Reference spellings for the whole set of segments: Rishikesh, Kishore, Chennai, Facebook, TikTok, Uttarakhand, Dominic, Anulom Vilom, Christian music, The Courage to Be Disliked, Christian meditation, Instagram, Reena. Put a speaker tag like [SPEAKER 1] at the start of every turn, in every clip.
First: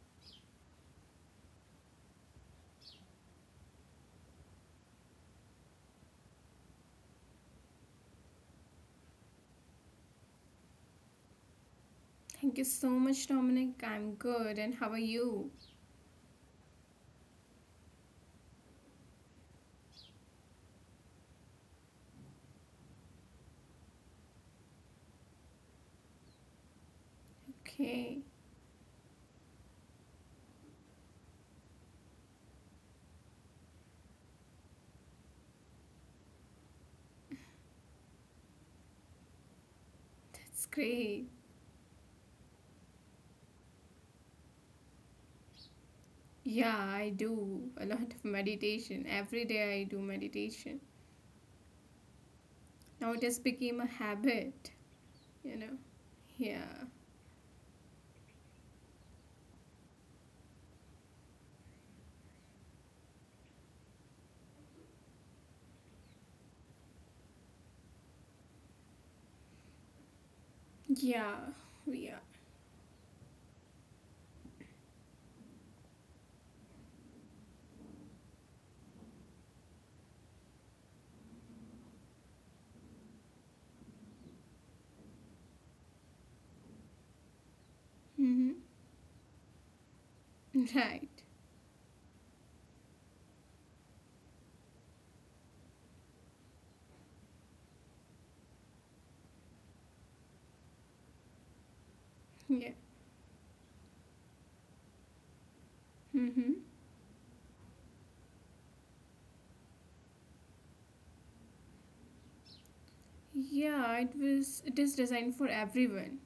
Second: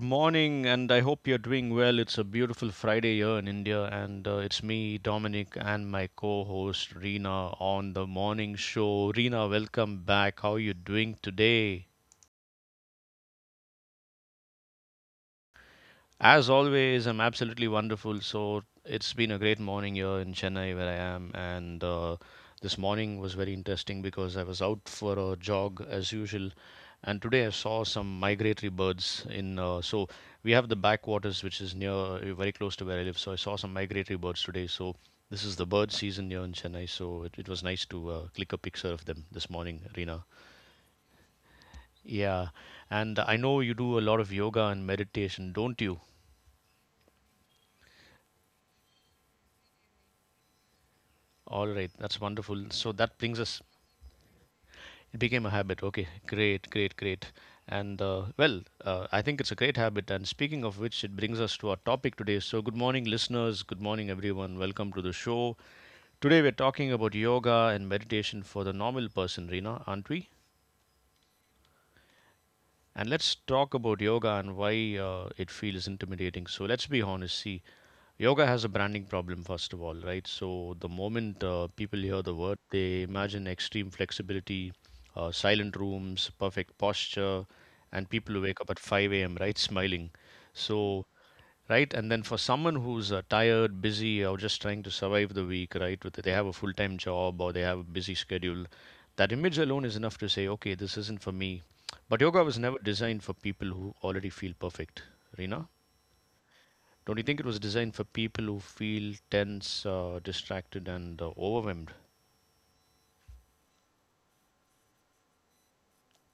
[SPEAKER 1] morning, and I hope you're doing well. It's a beautiful Friday here in India, and it's me, Dominic, and my co host, Reena, on the morning show. Reena, welcome back. How are you doing today?
[SPEAKER 2] Thank you so much, Dominic. I'm good. And how are you?
[SPEAKER 1] As always, I'm absolutely wonderful. So it's been a great morning here in Chennai where I am, and this morning was very interesting because I was out for a jog as usual, and today I saw some
[SPEAKER 2] Okay,
[SPEAKER 1] migratory birds in. So we have the backwaters, which is near, very close to where I live. So I saw some migratory birds today. So this is the bird season here in Chennai. So it was nice to click a picture of them this morning, Rina.
[SPEAKER 2] that's great.
[SPEAKER 1] Yeah, and I know you do a lot of yoga and meditation, don't you?
[SPEAKER 2] Yeah, I do a lot of meditation. Every day I do meditation.
[SPEAKER 1] All right, that's wonderful. So that
[SPEAKER 2] Now it
[SPEAKER 1] brings
[SPEAKER 2] has
[SPEAKER 1] us,
[SPEAKER 2] become a habit,
[SPEAKER 1] it became a
[SPEAKER 2] you know?
[SPEAKER 1] habit. Okay, great,
[SPEAKER 2] Yeah.
[SPEAKER 1] great, great. And I think it's a great habit. And speaking of which, it brings us to our topic today. So, good morning, listeners. Good morning, everyone. Welcome to the show. Today, we're talking about yoga and meditation for the normal person, Reena, aren't we?
[SPEAKER 2] Yeah. Yeah.
[SPEAKER 1] And let's talk about yoga and why it feels intimidating. So, let's be honest. See, yoga has a branding problem, first of all, right? So the moment people hear the word, they imagine extreme flexibility, silent rooms, perfect posture, and people who
[SPEAKER 2] Mm-hmm.
[SPEAKER 1] wake up at 5 a.m., right, smiling. So,
[SPEAKER 2] Right.
[SPEAKER 1] right, and then for someone who's tired, busy, or just trying to survive the week, right, with they have a full time job or they have a busy schedule, that image alone is enough to say, okay, this isn't for me. But yoga was never
[SPEAKER 2] Yeah.
[SPEAKER 1] designed for people who already feel perfect, Rina.
[SPEAKER 2] Mm-hmm.
[SPEAKER 1] Don't you think it was designed for people who feel tense, distracted, and overwhelmed?
[SPEAKER 2] Yeah, it is designed for everyone.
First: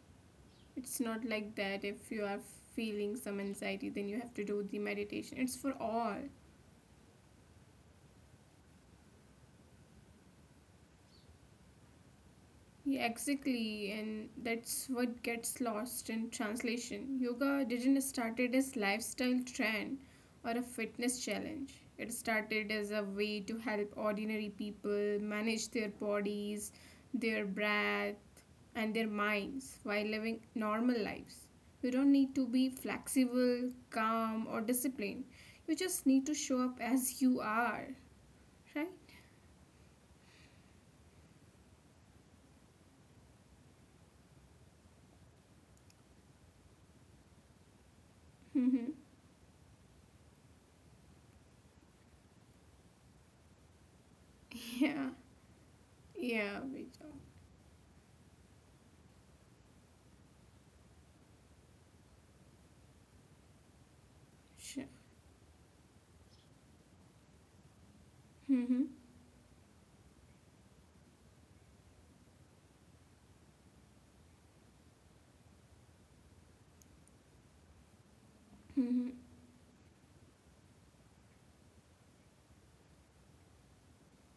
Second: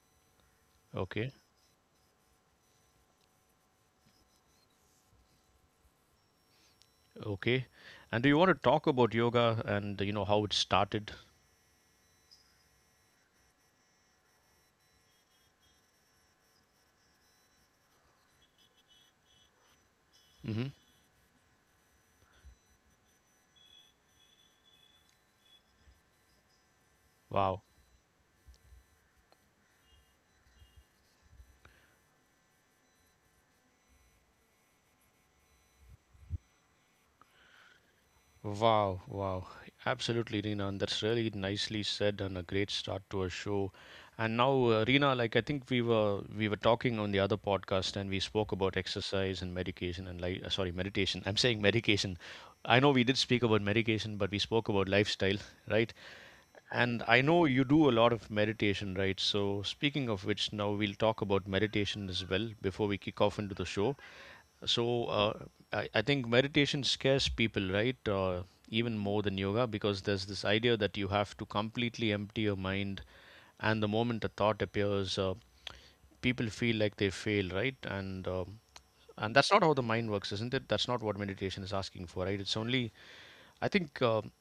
[SPEAKER 2] It's not
[SPEAKER 1] Okay,
[SPEAKER 2] like that if you are feeling some anxiety then you have to do the meditation. It's for all.
[SPEAKER 1] okay. And do you want to talk about yoga and you know how it started?
[SPEAKER 2] Yeah, exactly, and that's what gets lost in translation. Yoga didn't started as lifestyle trend or a
[SPEAKER 1] hmm
[SPEAKER 2] fitness challenge. It started as a way to help ordinary people manage their bodies, their
[SPEAKER 1] Wow,
[SPEAKER 2] breath, and their minds while living normal lives. You don't need to be flexible, calm, or disciplined. You just need to show up as you are, right?
[SPEAKER 1] wow, wow! Absolutely, Reena, and that's really nicely said and a great start to a show. And now, Reena, like I think we were talking on the other podcast, and we spoke about exercise and medication and meditation. I'm saying medication. I know we did speak about medication, but we spoke about
[SPEAKER 2] Yeah,
[SPEAKER 1] lifestyle, right?
[SPEAKER 2] yeah, we
[SPEAKER 1] And I know you do a lot of meditation, right? So speaking of which, now we'll talk about meditation as well before we kick off into the show.
[SPEAKER 2] do.
[SPEAKER 1] So I think meditation scares people, right?
[SPEAKER 2] Mm-hmm.
[SPEAKER 1] Even more than yoga, because there's this idea that you have to completely empty your mind and the moment the thought appears people feel like they fail, right,
[SPEAKER 2] Mm-hmm.
[SPEAKER 1] and that's not how the mind works, isn't it? That's not what meditation is asking for, right? It's only, I think,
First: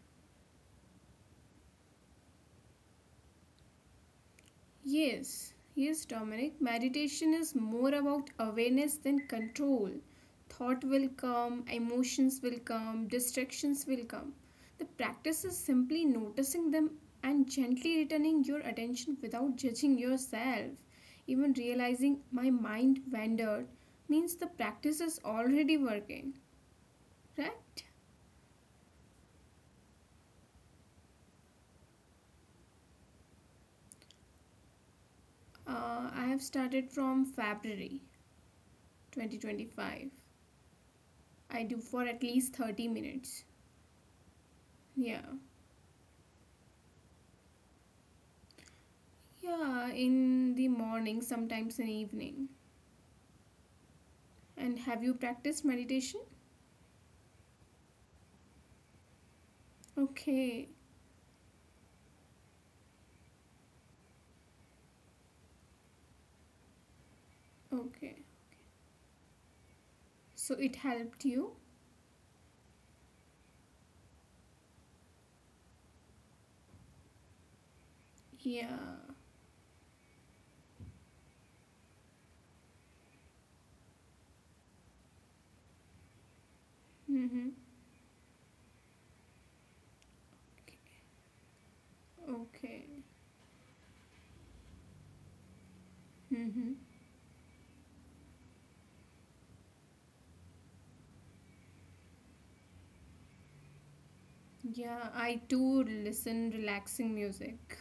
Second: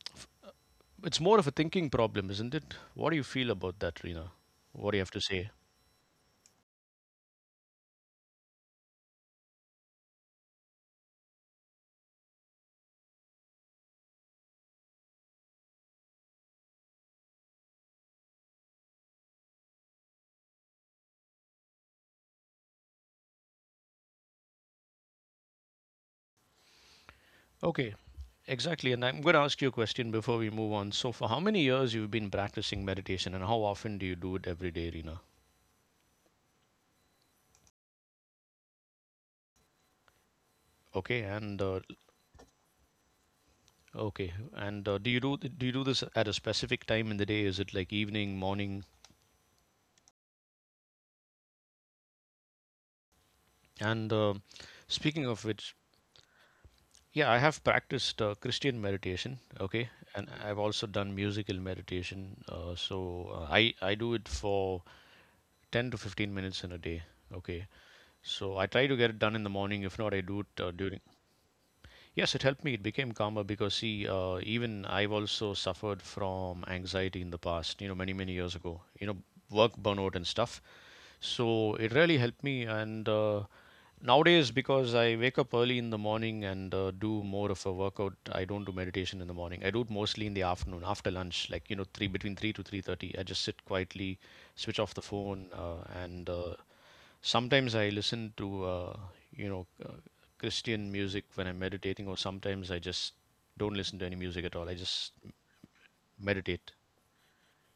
[SPEAKER 1] it's more of a thinking problem, isn't it? What do you feel about that, Rina? What do you have to say?
[SPEAKER 2] Yes, yes, Dominic. Meditation is more about awareness than control. Thought will come, emotions will come, distractions will come. The practice is simply noticing them and gently returning your attention without judging yourself. Even realizing my mind wandered means the practice is already working, right?
[SPEAKER 1] Okay, exactly, and I'm going to ask you a question before we move on. So for how many years you've been practicing meditation, and how often do you do it every day, Rina?
[SPEAKER 2] I have started from February 2025.
[SPEAKER 1] Okay,
[SPEAKER 2] I
[SPEAKER 1] and
[SPEAKER 2] do for at least 30 minutes.
[SPEAKER 1] okay, and do
[SPEAKER 2] Yeah.
[SPEAKER 1] you do do you do this at a specific time in the day? Is it like evening, morning?
[SPEAKER 2] Yeah, in the morning, sometimes in evening.
[SPEAKER 1] And
[SPEAKER 2] And
[SPEAKER 1] speaking
[SPEAKER 2] have
[SPEAKER 1] of
[SPEAKER 2] you
[SPEAKER 1] which,
[SPEAKER 2] practiced meditation?
[SPEAKER 1] yeah, I have practiced Christian meditation, okay, and I've
[SPEAKER 2] Okay.
[SPEAKER 1] also done musical meditation. I do it for 10 to 15 minutes in a day, okay.
[SPEAKER 2] Okay.
[SPEAKER 1] So I try to get it done in the morning. If not, I do
[SPEAKER 2] So
[SPEAKER 1] it
[SPEAKER 2] it
[SPEAKER 1] during.
[SPEAKER 2] helped you?
[SPEAKER 1] Yes, it helped me. It became calmer because, see, even I've also suffered from anxiety in the past, you know, many, many years
[SPEAKER 2] Yeah.
[SPEAKER 1] ago, you know, work burnout and stuff. So it really helped me. And nowadays, because I wake up early in the morning and do
[SPEAKER 2] Mm-hmm.
[SPEAKER 1] more of a workout, I don't do meditation in the morning. I do it mostly in the afternoon, after lunch, like, you know, 3 between three to three
[SPEAKER 2] Okay.
[SPEAKER 1] thirty. I just sit quietly, switch off the phone, and
[SPEAKER 2] Mm-hmm.
[SPEAKER 1] sometimes I listen to, you know, uh, Christian music when I'm meditating, or sometimes I just don't listen to any music at all. I
[SPEAKER 2] Yeah,
[SPEAKER 1] just
[SPEAKER 2] I too listen
[SPEAKER 1] meditate.
[SPEAKER 2] relaxing music.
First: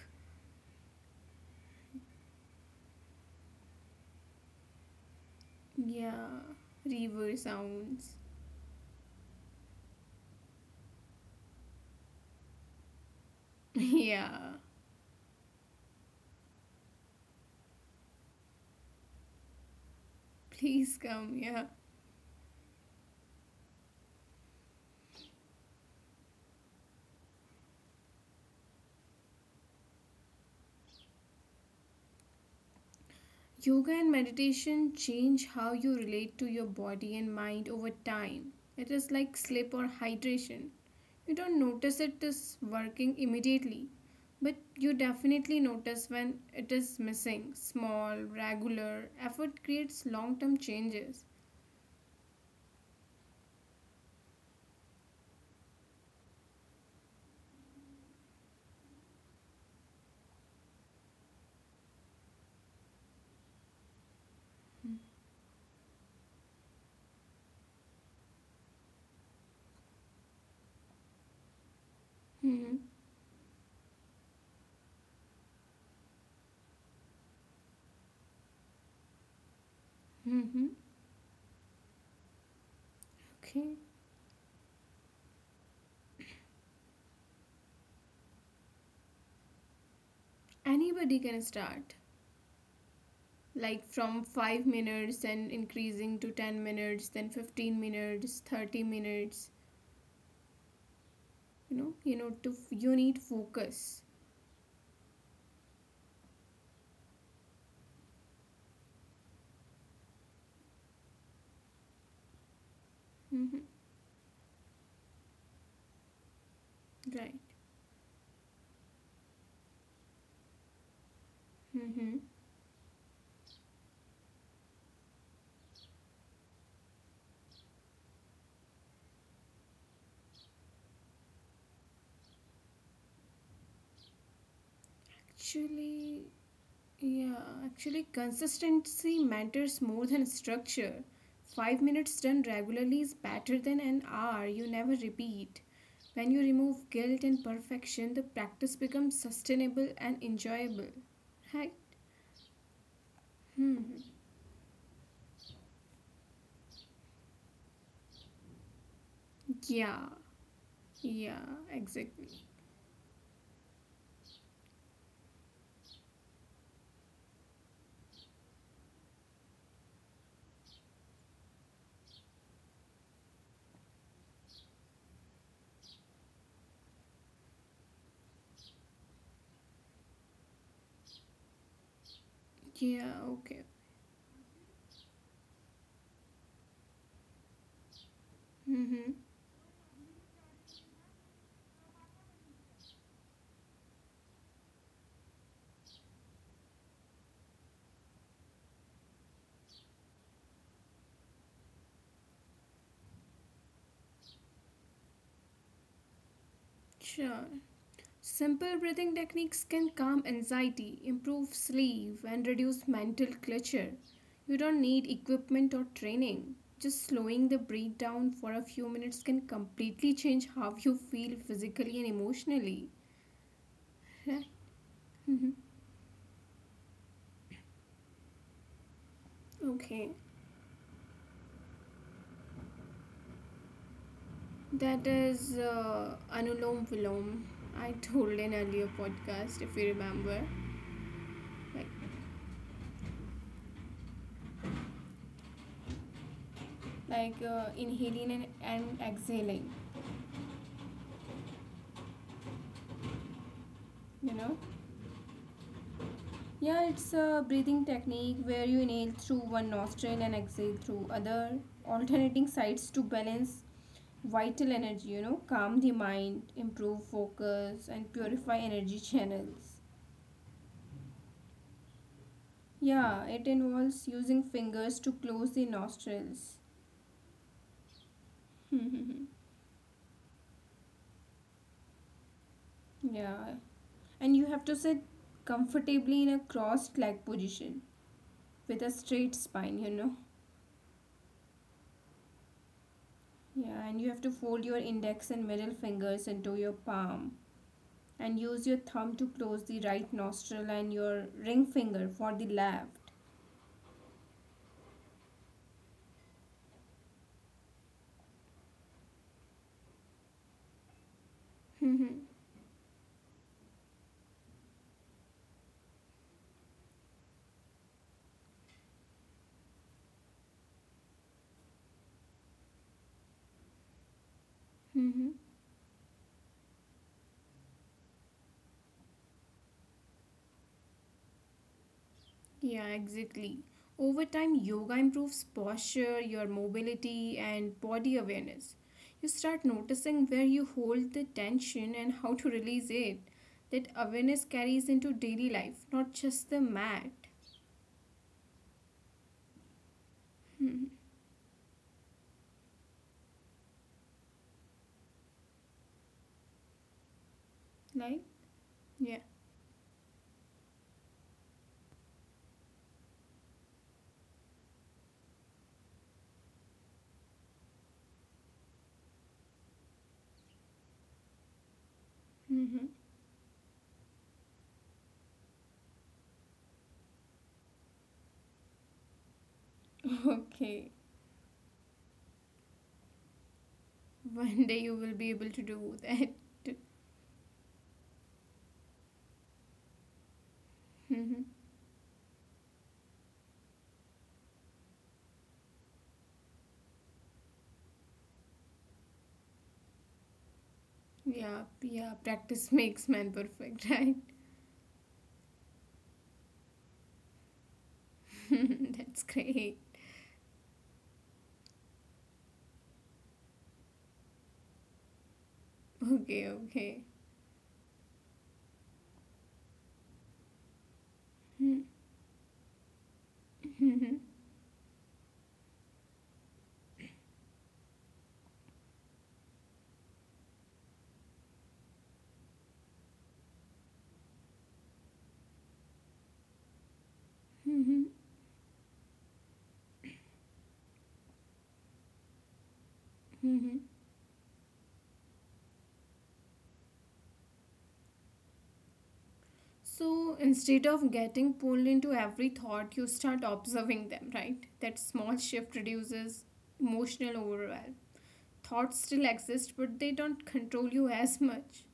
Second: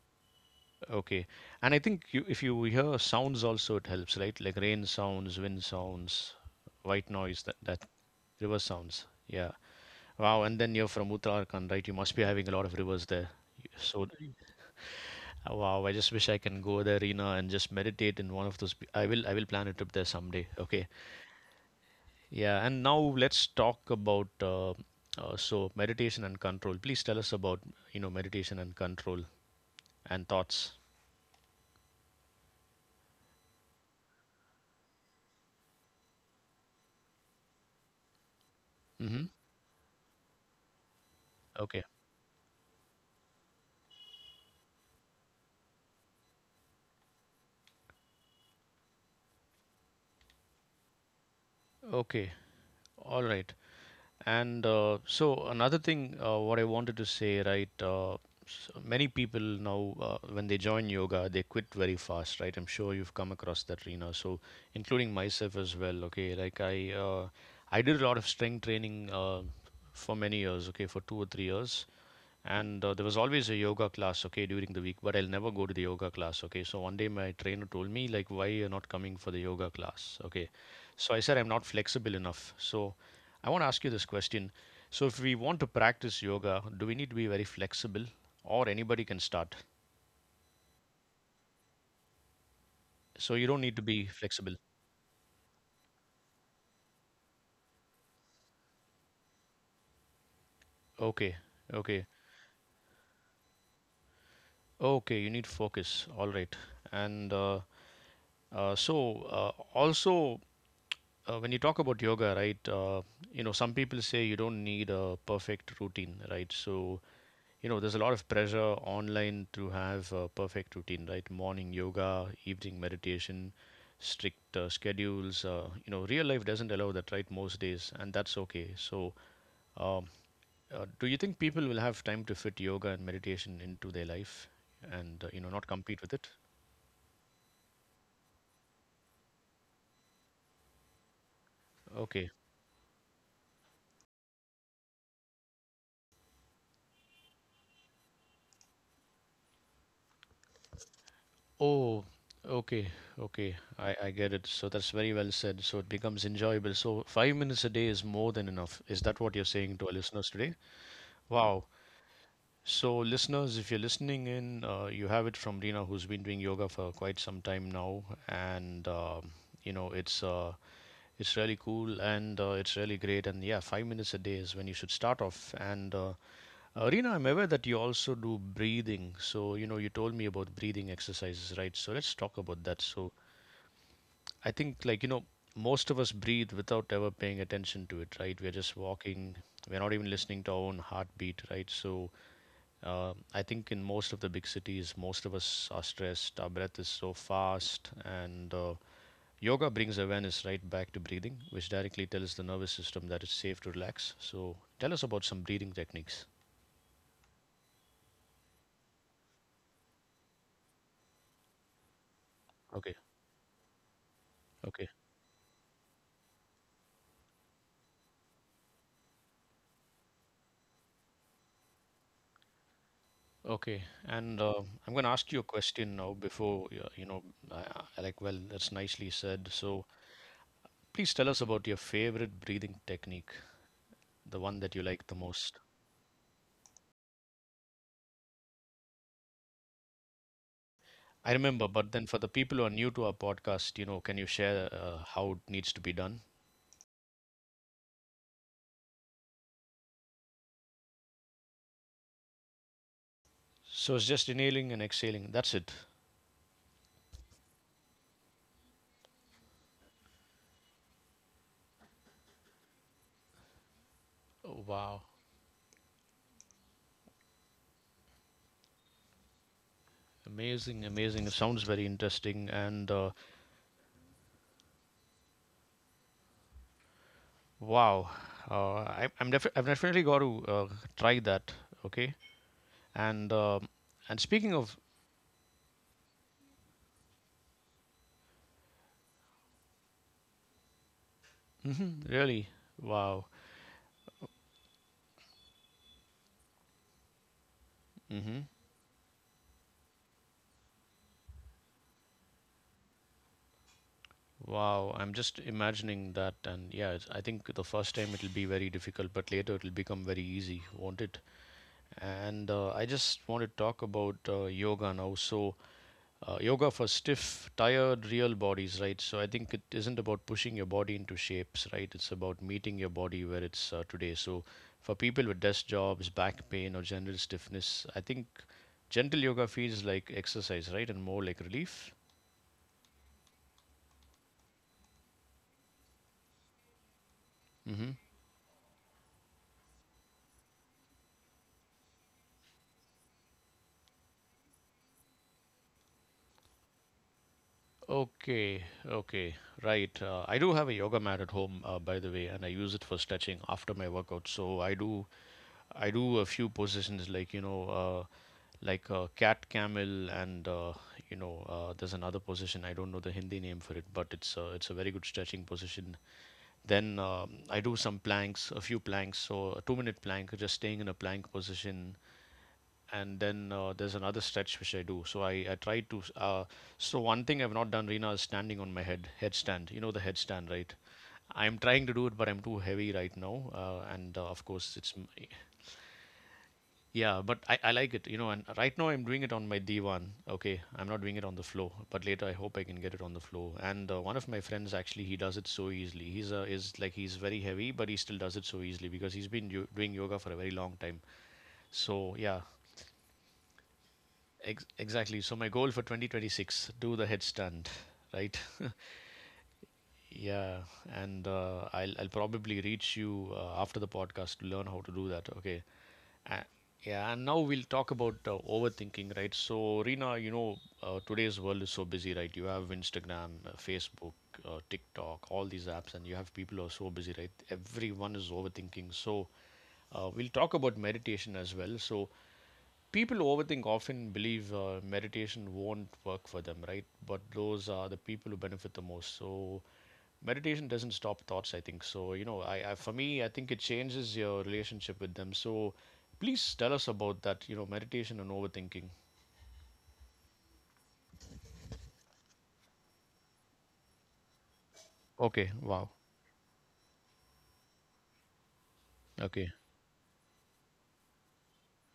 [SPEAKER 1] Okay. And I think you, if you hear sounds also, it helps, right? Like rain sounds, wind sounds,
[SPEAKER 2] Yeah.
[SPEAKER 1] white
[SPEAKER 2] River
[SPEAKER 1] noise, that
[SPEAKER 2] sounds.
[SPEAKER 1] river sounds. Yeah. Wow. And then you're from Uttarakhand, right? You must be having a lot of rivers there. So,
[SPEAKER 2] Yeah.
[SPEAKER 1] wow. I just wish I can go there, Reena, and just meditate in one of those. I will plan a trip there someday. Okay.
[SPEAKER 2] Please come, yeah.
[SPEAKER 1] Yeah, and now let's talk about meditation and control. Please tell us about you know meditation and control and thoughts.
[SPEAKER 2] Yoga and meditation change how you relate to your body and mind over time. It is
[SPEAKER 1] Mm-hmm.
[SPEAKER 2] like sleep or hydration. You don't
[SPEAKER 1] Okay,
[SPEAKER 2] notice it is working immediately, but you definitely notice when it is missing. Small, regular effort creates long term changes.
[SPEAKER 1] okay, all right. And so another thing, what I wanted to say, right? S many people now, when they join yoga, they quit very fast, right? I'm sure you've come across that, Rina. So, including myself as well. Okay, like uh, I did a lot of strength training for many years. Okay, for 2 or 3 years. And
[SPEAKER 2] Hmm.
[SPEAKER 1] there was always a yoga class, okay, during the week, but I'll never go to the yoga class. Okay, so one day my trainer told me, like, why you're not coming for the yoga class? Okay,
[SPEAKER 2] Hmm.
[SPEAKER 1] so I said I'm not flexible enough. So I want to ask you
[SPEAKER 2] Okay.
[SPEAKER 1] this question. So if we want to practice yoga, do we need to be very flexible, or anybody can start?
[SPEAKER 2] Anybody can start.
[SPEAKER 1] So you don't need to
[SPEAKER 2] Like
[SPEAKER 1] be
[SPEAKER 2] from
[SPEAKER 1] flexible.
[SPEAKER 2] 5 minutes and increasing to 10 minutes, then 15 minutes, 30 minutes.
[SPEAKER 1] Okay, okay.
[SPEAKER 2] You know to You need focus.
[SPEAKER 1] Okay, you need focus, all right. And also when you talk about yoga, right, you know,
[SPEAKER 2] Mm-hmm.
[SPEAKER 1] some people say you don't need a perfect routine, right? So,
[SPEAKER 2] Right.
[SPEAKER 1] you know, there's a lot of pressure online to have a perfect routine, right? Morning
[SPEAKER 2] Mm-hmm.
[SPEAKER 1] yoga, evening meditation, strict schedules. You know, real life doesn't allow that, right? Most days, and that's okay. So, um, do you think people will have time to fit yoga and meditation into their life and, you know, not compete with
[SPEAKER 2] actually
[SPEAKER 1] it?
[SPEAKER 2] Yeah, actually, consistency matters more than structure. 5 minutes
[SPEAKER 1] Okay.
[SPEAKER 2] done regularly is better than an hour you never repeat. When you remove guilt and perfection, the practice becomes sustainable and enjoyable, right?
[SPEAKER 1] Oh, okay, okay.
[SPEAKER 2] Hmm.
[SPEAKER 1] I get it. So that's very well said. So it becomes enjoyable. So 5 minutes a day is more than enough. Is that what you're saying to our
[SPEAKER 2] Yeah,
[SPEAKER 1] listeners today?
[SPEAKER 2] yeah,
[SPEAKER 1] Wow.
[SPEAKER 2] exactly.
[SPEAKER 1] So, listeners, if you're listening in, you have it from Rina, who's been doing yoga for quite some time now, and you know it's really cool and it's really great. And yeah, 5 minutes a day is when you should start off. And Rina, I'm aware that you also do breathing. So you know you told me about breathing exercises, right? So let's talk about that.
[SPEAKER 2] Yeah.
[SPEAKER 1] So
[SPEAKER 2] Okay.
[SPEAKER 1] I think, like, you know, most of us breathe without ever paying attention to it, right? We're just
[SPEAKER 2] Mm-hmm.
[SPEAKER 1] walking. We're not even listening to our own heartbeat, right? So, I think in most of the big cities, most of us are stressed. Our breath is so fast. And yoga brings awareness right back to breathing, which directly tells the nervous system that it's safe to relax. So, tell us about some breathing techniques.
[SPEAKER 2] Sure. Simple breathing techniques can calm anxiety, improve sleep, and reduce
[SPEAKER 1] Okay,
[SPEAKER 2] mental clutter. You don't
[SPEAKER 1] okay,
[SPEAKER 2] need equipment or training. Just slowing the breath down for a few minutes can completely change how you feel physically and emotionally.
[SPEAKER 1] okay. And
[SPEAKER 2] Right?
[SPEAKER 1] I'm going to ask you a
[SPEAKER 2] Mhm.
[SPEAKER 1] question now before, you know, I, well, that's nicely said. So,
[SPEAKER 2] Okay,
[SPEAKER 1] please tell us about your favorite breathing technique, the one that you like the
[SPEAKER 2] that
[SPEAKER 1] most.
[SPEAKER 2] is Anulom Vilom. I told in earlier podcast, if you remember,
[SPEAKER 1] I remember, but then for
[SPEAKER 2] like
[SPEAKER 1] the people who are new to our podcast, you know, can you share how it needs to be done?
[SPEAKER 2] like, inhaling and exhaling,
[SPEAKER 1] So it's just
[SPEAKER 2] you
[SPEAKER 1] inhaling and
[SPEAKER 2] know.
[SPEAKER 1] exhaling. That's it.
[SPEAKER 2] Yeah, it's a breathing technique where you inhale through one nostril and exhale through other, alternating sides to balance
[SPEAKER 1] Oh,
[SPEAKER 2] vital
[SPEAKER 1] wow.
[SPEAKER 2] energy, calm the mind, improve focus, and purify energy channels.
[SPEAKER 1] Amazing, amazing. It sounds very interesting. And
[SPEAKER 2] Yeah, it involves using fingers to close the nostrils.
[SPEAKER 1] wow, uh, I, I'm defi-
[SPEAKER 2] Yeah,
[SPEAKER 1] I've definitely got to try that. Okay. And um and speaking
[SPEAKER 2] and you
[SPEAKER 1] of,
[SPEAKER 2] have to sit comfortably in a crossed leg position with a straight spine.
[SPEAKER 1] hmm, really, wow.
[SPEAKER 2] Yeah, and you have to fold your index and middle fingers into your palm
[SPEAKER 1] hmm
[SPEAKER 2] and use your thumb to close the right nostril and your ring finger for the left.
[SPEAKER 1] Wow, I'm just imagining that, and yeah, it's, I think the first time it'll be very difficult, but later it'll become very easy, won't it?
[SPEAKER 2] Mm-hmm.
[SPEAKER 1] And I just want to talk about yoga now. So, yoga for stiff, tired, real bodies, right? So, I think it isn't about pushing your body into shapes, right? It's about meeting your body where it's today. So, for people
[SPEAKER 2] Mm-hmm.
[SPEAKER 1] with desk jobs, back pain, or general stiffness, I think gentle yoga feels like exercise, right? And more like relief.
[SPEAKER 2] Yeah, exactly. Over time, yoga improves posture, your mobility, and
[SPEAKER 1] Hmm.
[SPEAKER 2] body awareness. You start noticing where you hold the tension and how to release it. That awareness carries into daily life, not just the mat.
[SPEAKER 1] Okay, okay, right. I do have a
[SPEAKER 2] Hmm.
[SPEAKER 1] yoga mat at home, by the way, and I use it for stretching after my workout. So I do a few positions like
[SPEAKER 2] Like,
[SPEAKER 1] like
[SPEAKER 2] yeah.
[SPEAKER 1] cat camel, and there's another position. I don't know the Hindi name for it, but it's a very good stretching position. Then I do some planks, a few planks. So a 2-minute plank, just staying in a plank position, and
[SPEAKER 2] Mm-hmm.
[SPEAKER 1] then there's another stretch which I do. So I try to. So one thing I've not done, Reena, is standing on my head, headstand. You know the headstand, right?
[SPEAKER 2] Okay.
[SPEAKER 1] I'm trying to do it, but I'm too heavy right now. And of course, it's.
[SPEAKER 2] One day you will be able to do that.
[SPEAKER 1] Yeah, but I like it. And right now, I'm doing it on my divan. Okay, I'm not doing it on the
[SPEAKER 2] Mm-hmm.
[SPEAKER 1] floor, but later I hope I can get it on the floor. And one of my friends actually, he does it so easily. He's is like he's very heavy, but he still does it so easily because he's been doing yoga for a very long time.
[SPEAKER 2] Yeah,
[SPEAKER 1] So
[SPEAKER 2] yeah,
[SPEAKER 1] yeah,
[SPEAKER 2] practice makes man perfect, right?
[SPEAKER 1] exactly. So my goal for 2026, do the headstand, right?
[SPEAKER 2] That's great.
[SPEAKER 1] Yeah, and I'll probably reach you after the podcast to learn how to do that. Okay. A-
[SPEAKER 2] Okay, okay.
[SPEAKER 1] yeah, and now we'll talk about overthinking, right? So Reena, today's world is so busy, right? You have Instagram, Facebook, TikTok, all these apps, and you have people who are so busy, right? Everyone is overthinking. So we'll talk about meditation as well. So people who overthink often believe meditation won't work for them, right? But those
[SPEAKER 2] Mhm,
[SPEAKER 1] are the
[SPEAKER 2] mhm,
[SPEAKER 1] people who benefit the most. So meditation doesn't stop thoughts, I think. So you know, I for me, I think it
[SPEAKER 2] mhm.
[SPEAKER 1] changes your relationship with them. So please tell us about that. Meditation and overthinking.
[SPEAKER 2] So instead of getting pulled into every thought, you start observing them, right? That small
[SPEAKER 1] Okay.
[SPEAKER 2] shift
[SPEAKER 1] Wow.
[SPEAKER 2] reduces emotional overwhelm. Thoughts still
[SPEAKER 1] Okay.
[SPEAKER 2] exist, but they don't control you as much.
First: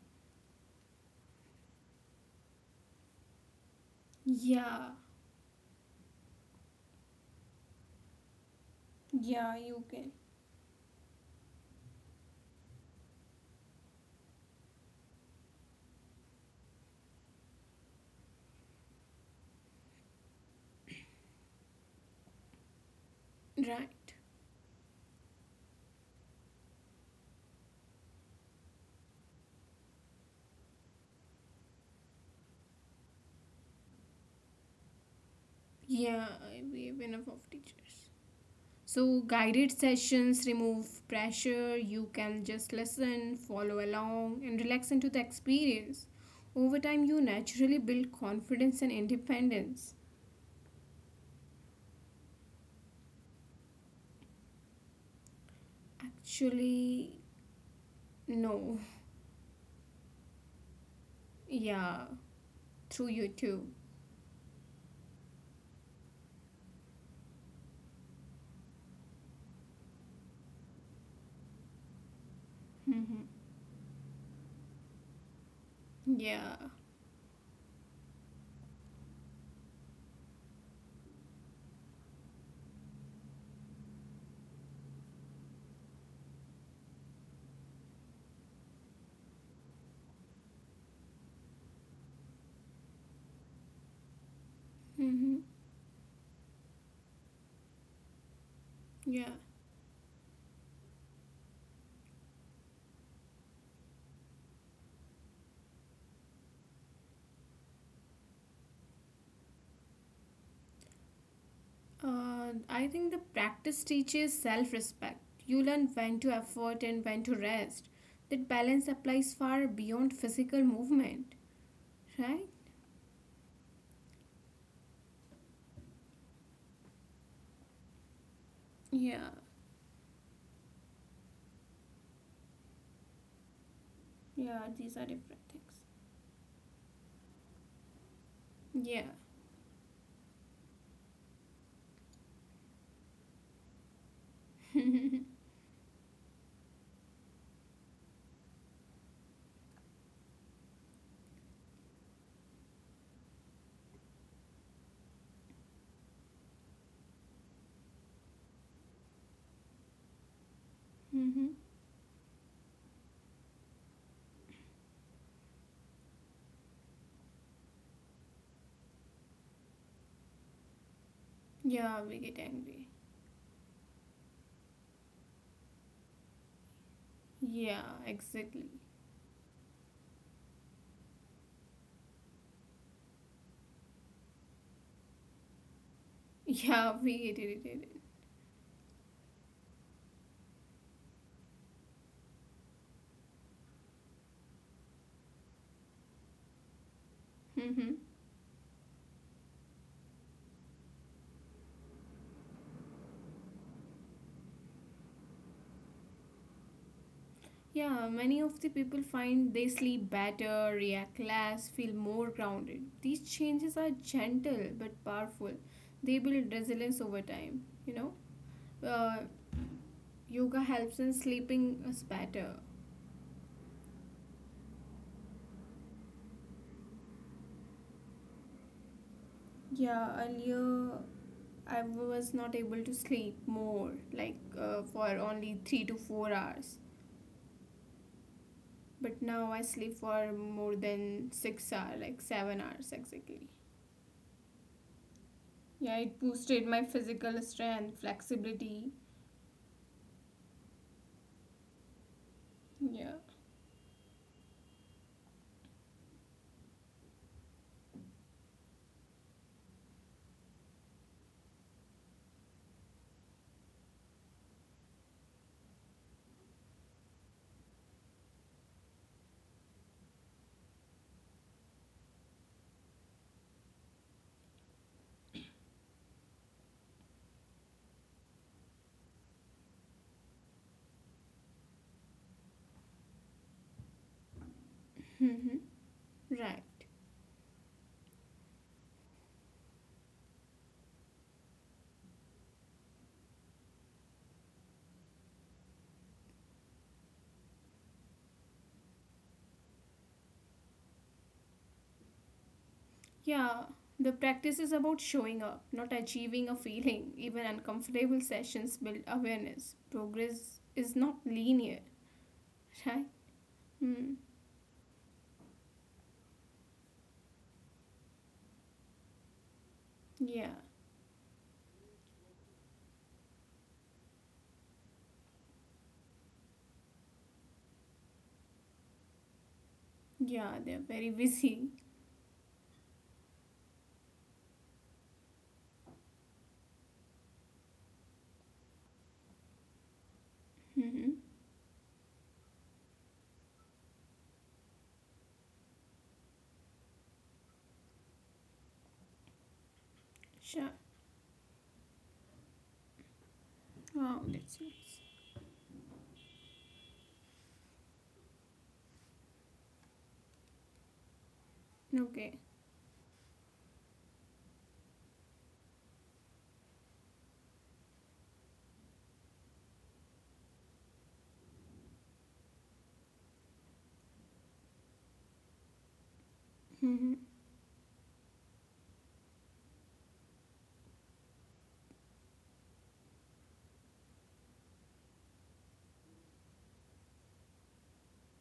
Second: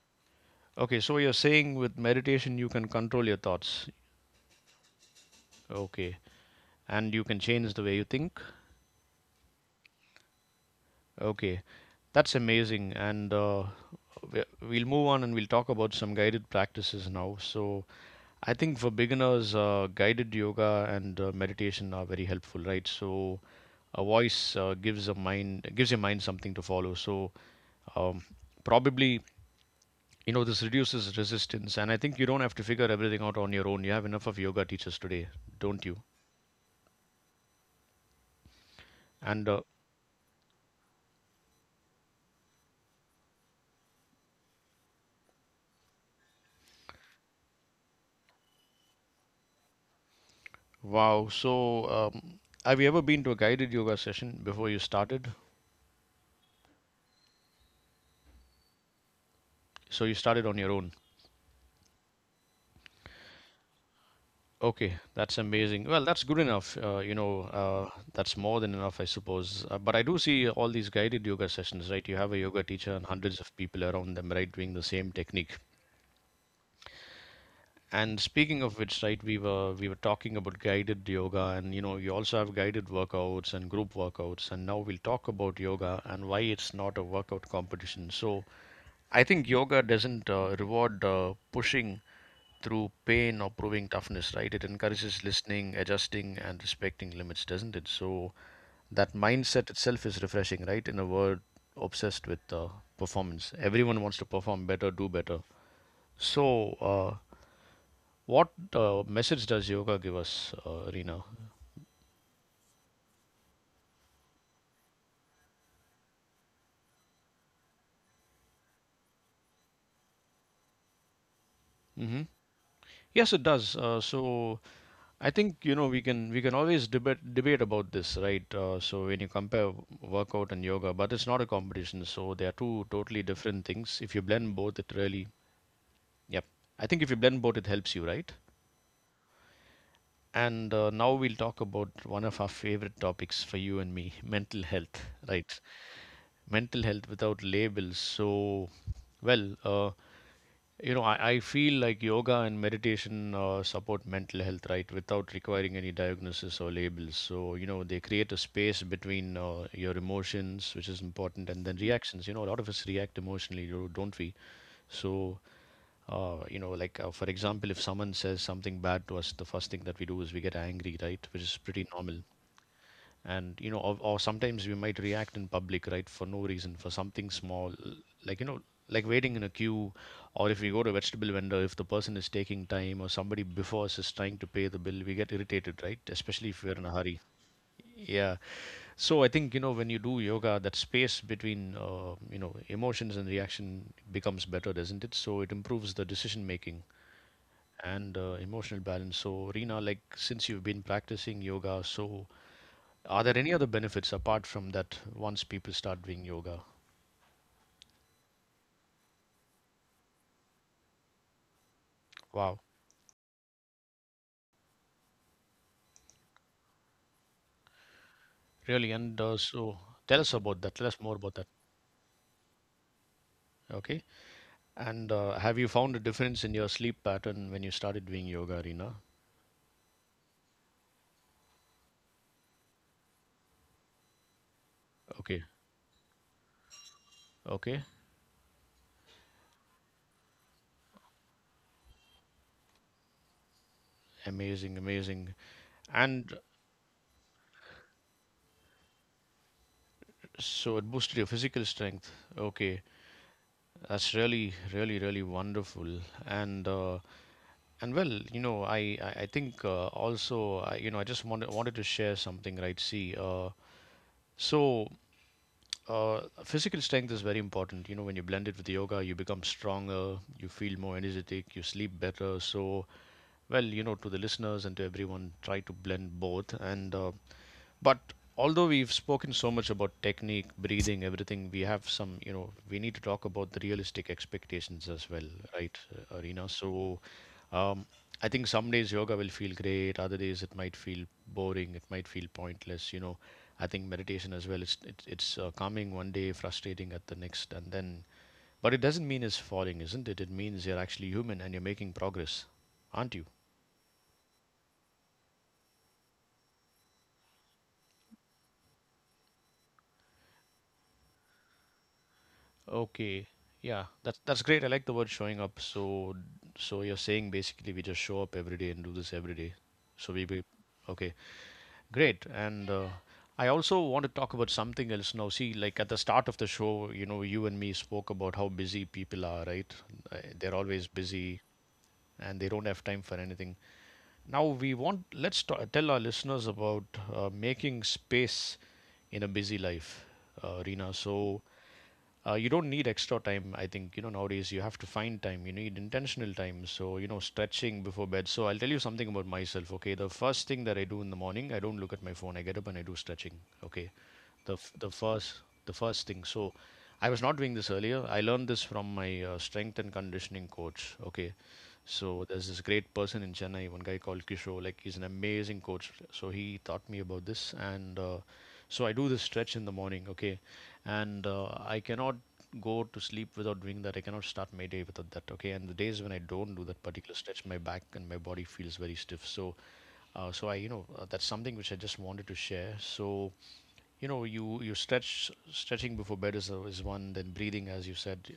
[SPEAKER 1] Okay. So you're saying with meditation you can control your thoughts.
[SPEAKER 2] Yeah,
[SPEAKER 1] Okay. And you can change the way you think.
[SPEAKER 2] yeah, you can.
[SPEAKER 1] Okay, that's amazing. And we'll move on and we'll talk about some guided practices now. So, I think for beginners, guided yoga and meditation are very helpful, right? So,
[SPEAKER 2] Right.
[SPEAKER 1] a voice gives your mind something to follow. So, um, probably this reduces resistance, and I think you don't have to figure everything out on your own. You have enough of yoga teachers today, don't you?
[SPEAKER 2] Yeah, we have enough of teachers.
[SPEAKER 1] And
[SPEAKER 2] So, guided sessions remove pressure, you can just listen, follow along, and relax into the experience. Over time, you naturally build confidence and independence.
[SPEAKER 1] wow, so have you ever been to a guided yoga session before you started?
[SPEAKER 2] Actually, no.
[SPEAKER 1] So you started on your own.
[SPEAKER 2] Yeah, through YouTube.
[SPEAKER 1] Okay, that's amazing. Well, that's good enough. That's more than enough, I suppose. But I do see all these guided yoga sessions, right? You have a yoga teacher and
[SPEAKER 2] Mm-hmm.
[SPEAKER 1] hundreds of people around them, right, doing the same technique.
[SPEAKER 2] Yeah.
[SPEAKER 1] And speaking of which, right, we were talking about guided yoga, and you know, you also have guided workouts and group workouts, and now we'll talk about yoga and why it's not a workout competition. So, I think yoga doesn't reward pushing through pain or proving toughness, right? It encourages
[SPEAKER 2] Mm-hmm.
[SPEAKER 1] listening, adjusting, and respecting limits, doesn't it? So that
[SPEAKER 2] Yeah.
[SPEAKER 1] mindset itself is refreshing, right? In a world obsessed with performance, everyone wants to perform better, do better. So, what message does yoga give us, Rina?
[SPEAKER 2] I think the practice teaches self respect. You learn when to effort and when to rest. That balance applies far beyond physical movement,
[SPEAKER 1] Hmm.
[SPEAKER 2] right?
[SPEAKER 1] Yes, it does. So I think we can always debate about this, right? So when you
[SPEAKER 2] Yeah,
[SPEAKER 1] compare workout and yoga, but it's not a competition, so they are two totally different things. If you blend both,
[SPEAKER 2] yeah,
[SPEAKER 1] it
[SPEAKER 2] these
[SPEAKER 1] really,
[SPEAKER 2] are different things.
[SPEAKER 1] yep. I think if you blend both, it helps you, right?
[SPEAKER 2] Yeah.
[SPEAKER 1] And now we'll talk about one of our favorite topics for you and me, mental health, right? Mental health without labels. So, well, I feel like yoga and meditation support mental health, right, without requiring any diagnosis or labels. So, they create a space between your emotions, which is important, and
[SPEAKER 2] Mm-hmm.
[SPEAKER 1] then reactions. A lot of us react emotionally, don't we? So, like for example, if someone says something bad to us, the first thing that we do is we get angry, right, which is pretty
[SPEAKER 2] Yeah, we
[SPEAKER 1] normal.
[SPEAKER 2] get angry.
[SPEAKER 1] And or, sometimes we might react in public, right, for no reason, for something small,
[SPEAKER 2] Yeah,
[SPEAKER 1] like
[SPEAKER 2] exactly.
[SPEAKER 1] like waiting in a queue, or if we go to a vegetable vendor, if the person is taking time or somebody before us is trying to pay the bill, we get irritated, right, especially if we're in a
[SPEAKER 2] Yeah, we
[SPEAKER 1] hurry.
[SPEAKER 2] get irritated.
[SPEAKER 1] Yeah. So I think when you do yoga, that space between emotions and reaction becomes better, doesn't it? So it improves the decision making
[SPEAKER 2] Mm-hmm.
[SPEAKER 1] and emotional balance. So Rena, like, since you've been practicing yoga, so are there any other benefits apart from that once people start doing yoga?
[SPEAKER 2] Yeah, many of the people find they sleep better, react less, feel more
[SPEAKER 1] Wow,
[SPEAKER 2] grounded. These changes are gentle but powerful. They build resilience over time.
[SPEAKER 1] really? And
[SPEAKER 2] Uh,
[SPEAKER 1] so tell us about that. Tell
[SPEAKER 2] Yoga
[SPEAKER 1] us more
[SPEAKER 2] helps
[SPEAKER 1] about
[SPEAKER 2] in
[SPEAKER 1] that.
[SPEAKER 2] sleeping us better.
[SPEAKER 1] Okay. And have you found a difference in your sleep pattern when you started doing yoga, Rina?
[SPEAKER 2] Yeah, earlier I was not able to sleep more, like for
[SPEAKER 1] Okay.
[SPEAKER 2] only 3 to 4 hours.
[SPEAKER 1] Okay.
[SPEAKER 2] But now I sleep for more than 6 hours, like 7 hours exactly.
[SPEAKER 1] Amazing, amazing.
[SPEAKER 2] Yeah,
[SPEAKER 1] And
[SPEAKER 2] it boosted my physical strength, flexibility.
[SPEAKER 1] so it boosted your physical strength. Okay.
[SPEAKER 2] Yeah.
[SPEAKER 1] That's really, really, really wonderful. And uh, and well, I think also I, I just wanted to share something, right? See, so. Physical strength is very important. You know, when you blend it with yoga, you become stronger, you feel more energetic, you sleep better. So, well, you know, to the listeners and to everyone, try to blend both. And but although we've spoken so much about technique, breathing, everything, we have some. You know, we need to talk about the realistic expectations as well,
[SPEAKER 2] Mhm.
[SPEAKER 1] right, Arena?
[SPEAKER 2] Right.
[SPEAKER 1] So, um, I think some days yoga will feel great, other days it might feel boring, it might feel pointless. You know, I think meditation as well. It's calming one day, frustrating at the next, and then. But it doesn't mean it's falling, isn't it? It means you're actually human and you're making progress, aren't you?
[SPEAKER 2] Yeah, the practice is about showing up, not achieving a feeling. Even uncomfortable sessions build awareness. Progress is not linear, right?
[SPEAKER 1] Okay. Yeah.
[SPEAKER 2] Hmm.
[SPEAKER 1] That's great. I like the word showing up. So so you're saying basically we just show up every day and do this every day. So we be
[SPEAKER 2] Yeah.
[SPEAKER 1] okay. Great. And I also want to talk about something else now. See, like at the start of the show, you know, you and me spoke about how busy people are, right?
[SPEAKER 2] Yeah,
[SPEAKER 1] They're
[SPEAKER 2] they're
[SPEAKER 1] always
[SPEAKER 2] very
[SPEAKER 1] busy
[SPEAKER 2] busy.
[SPEAKER 1] and they don't have time for anything. Now we want let's ta tell our listeners about making space in a busy life, Reena.
[SPEAKER 2] Mm-hmm.
[SPEAKER 1] So you don't need extra time. I think nowadays you have to find time. You need intentional time. So stretching before bed. So I'll tell you something about myself. Okay, the first thing
[SPEAKER 2] Sure.
[SPEAKER 1] that I do in the morning, I don't look at my phone, I get up and I do stretching. Okay,
[SPEAKER 2] Wow, that's
[SPEAKER 1] the
[SPEAKER 2] nice.
[SPEAKER 1] f- the first the first thing. So I was not doing this earlier. I learned this from my strength and conditioning coach. Okay, so
[SPEAKER 2] Okay.
[SPEAKER 1] there's this great person in Chennai, one guy called Kishore, like he's an amazing coach. So he taught me about this. And so I do this stretch in the morning, okay, and I cannot go to sleep without doing that. I cannot start my day without that, okay. And the days when I don't do that
[SPEAKER 2] Mm-hmm.
[SPEAKER 1] particular stretch, my back and my body feels very stiff. So, that's something which I just wanted to share. So, you stretching before bed is one. Then breathing, as you said,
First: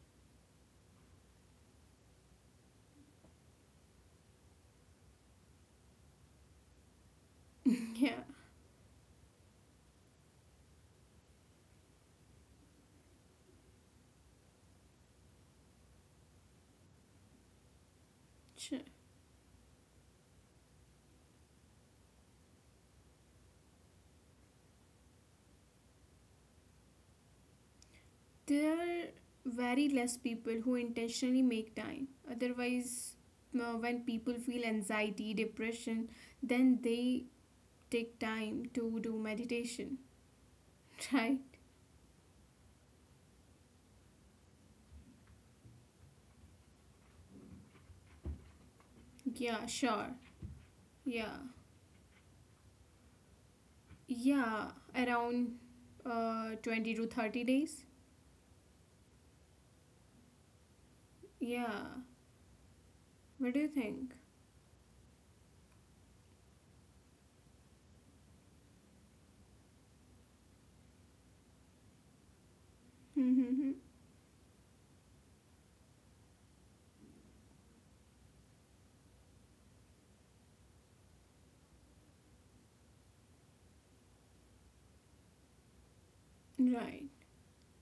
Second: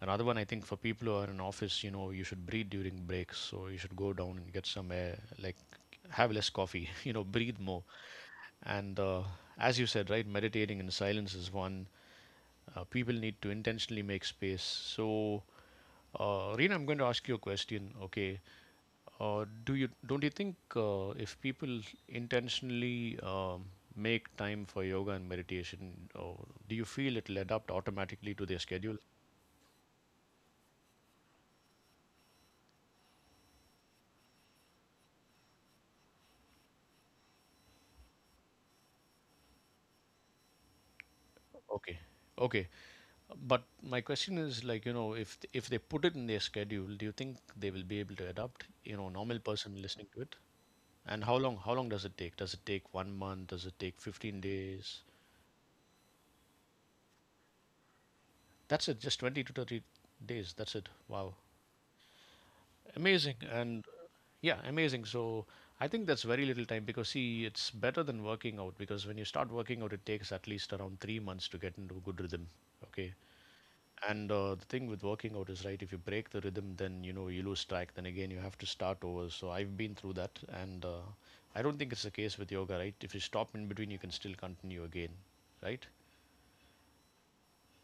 [SPEAKER 1] another one. I think for people who are in office, you should breathe during breaks. So you should go down and get some air, like have less coffee, breathe more.
[SPEAKER 2] Yeah,
[SPEAKER 1] And as you said, right, meditating in silence is one. People need to intentionally make space. So, Reena, I'm going to ask you a question. Okay,
[SPEAKER 2] sure.
[SPEAKER 1] do you don't you think if people intentionally make time for yoga and meditation, do you feel it'll adapt automatically to their
[SPEAKER 2] There
[SPEAKER 1] schedule?
[SPEAKER 2] are very less people who intentionally make time. Otherwise, when people feel anxiety, depression, then they take time to do meditation, right?
[SPEAKER 1] Okay, okay. But my question is like if they put it in their schedule, do you think they will be able to adapt? You know, normal
[SPEAKER 2] Yeah,
[SPEAKER 1] person listening
[SPEAKER 2] sure.
[SPEAKER 1] to it. And
[SPEAKER 2] Yeah.
[SPEAKER 1] how long does it take? Does it take one month? Does it take 15
[SPEAKER 2] Yeah,
[SPEAKER 1] days?
[SPEAKER 2] around 20 to 30 days.
[SPEAKER 1] That's it, just 20 to 30 days. That's it. Wow.
[SPEAKER 2] Yeah.
[SPEAKER 1] Amazing.
[SPEAKER 2] What do you
[SPEAKER 1] And
[SPEAKER 2] think?
[SPEAKER 1] yeah, amazing. So I think that's very little time because see, it's better than working out because when you start working out, it takes at least around 3 months to get into a good rhythm. Okay.
[SPEAKER 2] Mm-hmm.
[SPEAKER 1] And the thing with working out is, right, if you break the rhythm, then you know you lose track. Then again, you have to start over. So I've been through that, and I don't think it's the case with yoga, right? If you stop in between, you can still continue again, right?
[SPEAKER 2] Right.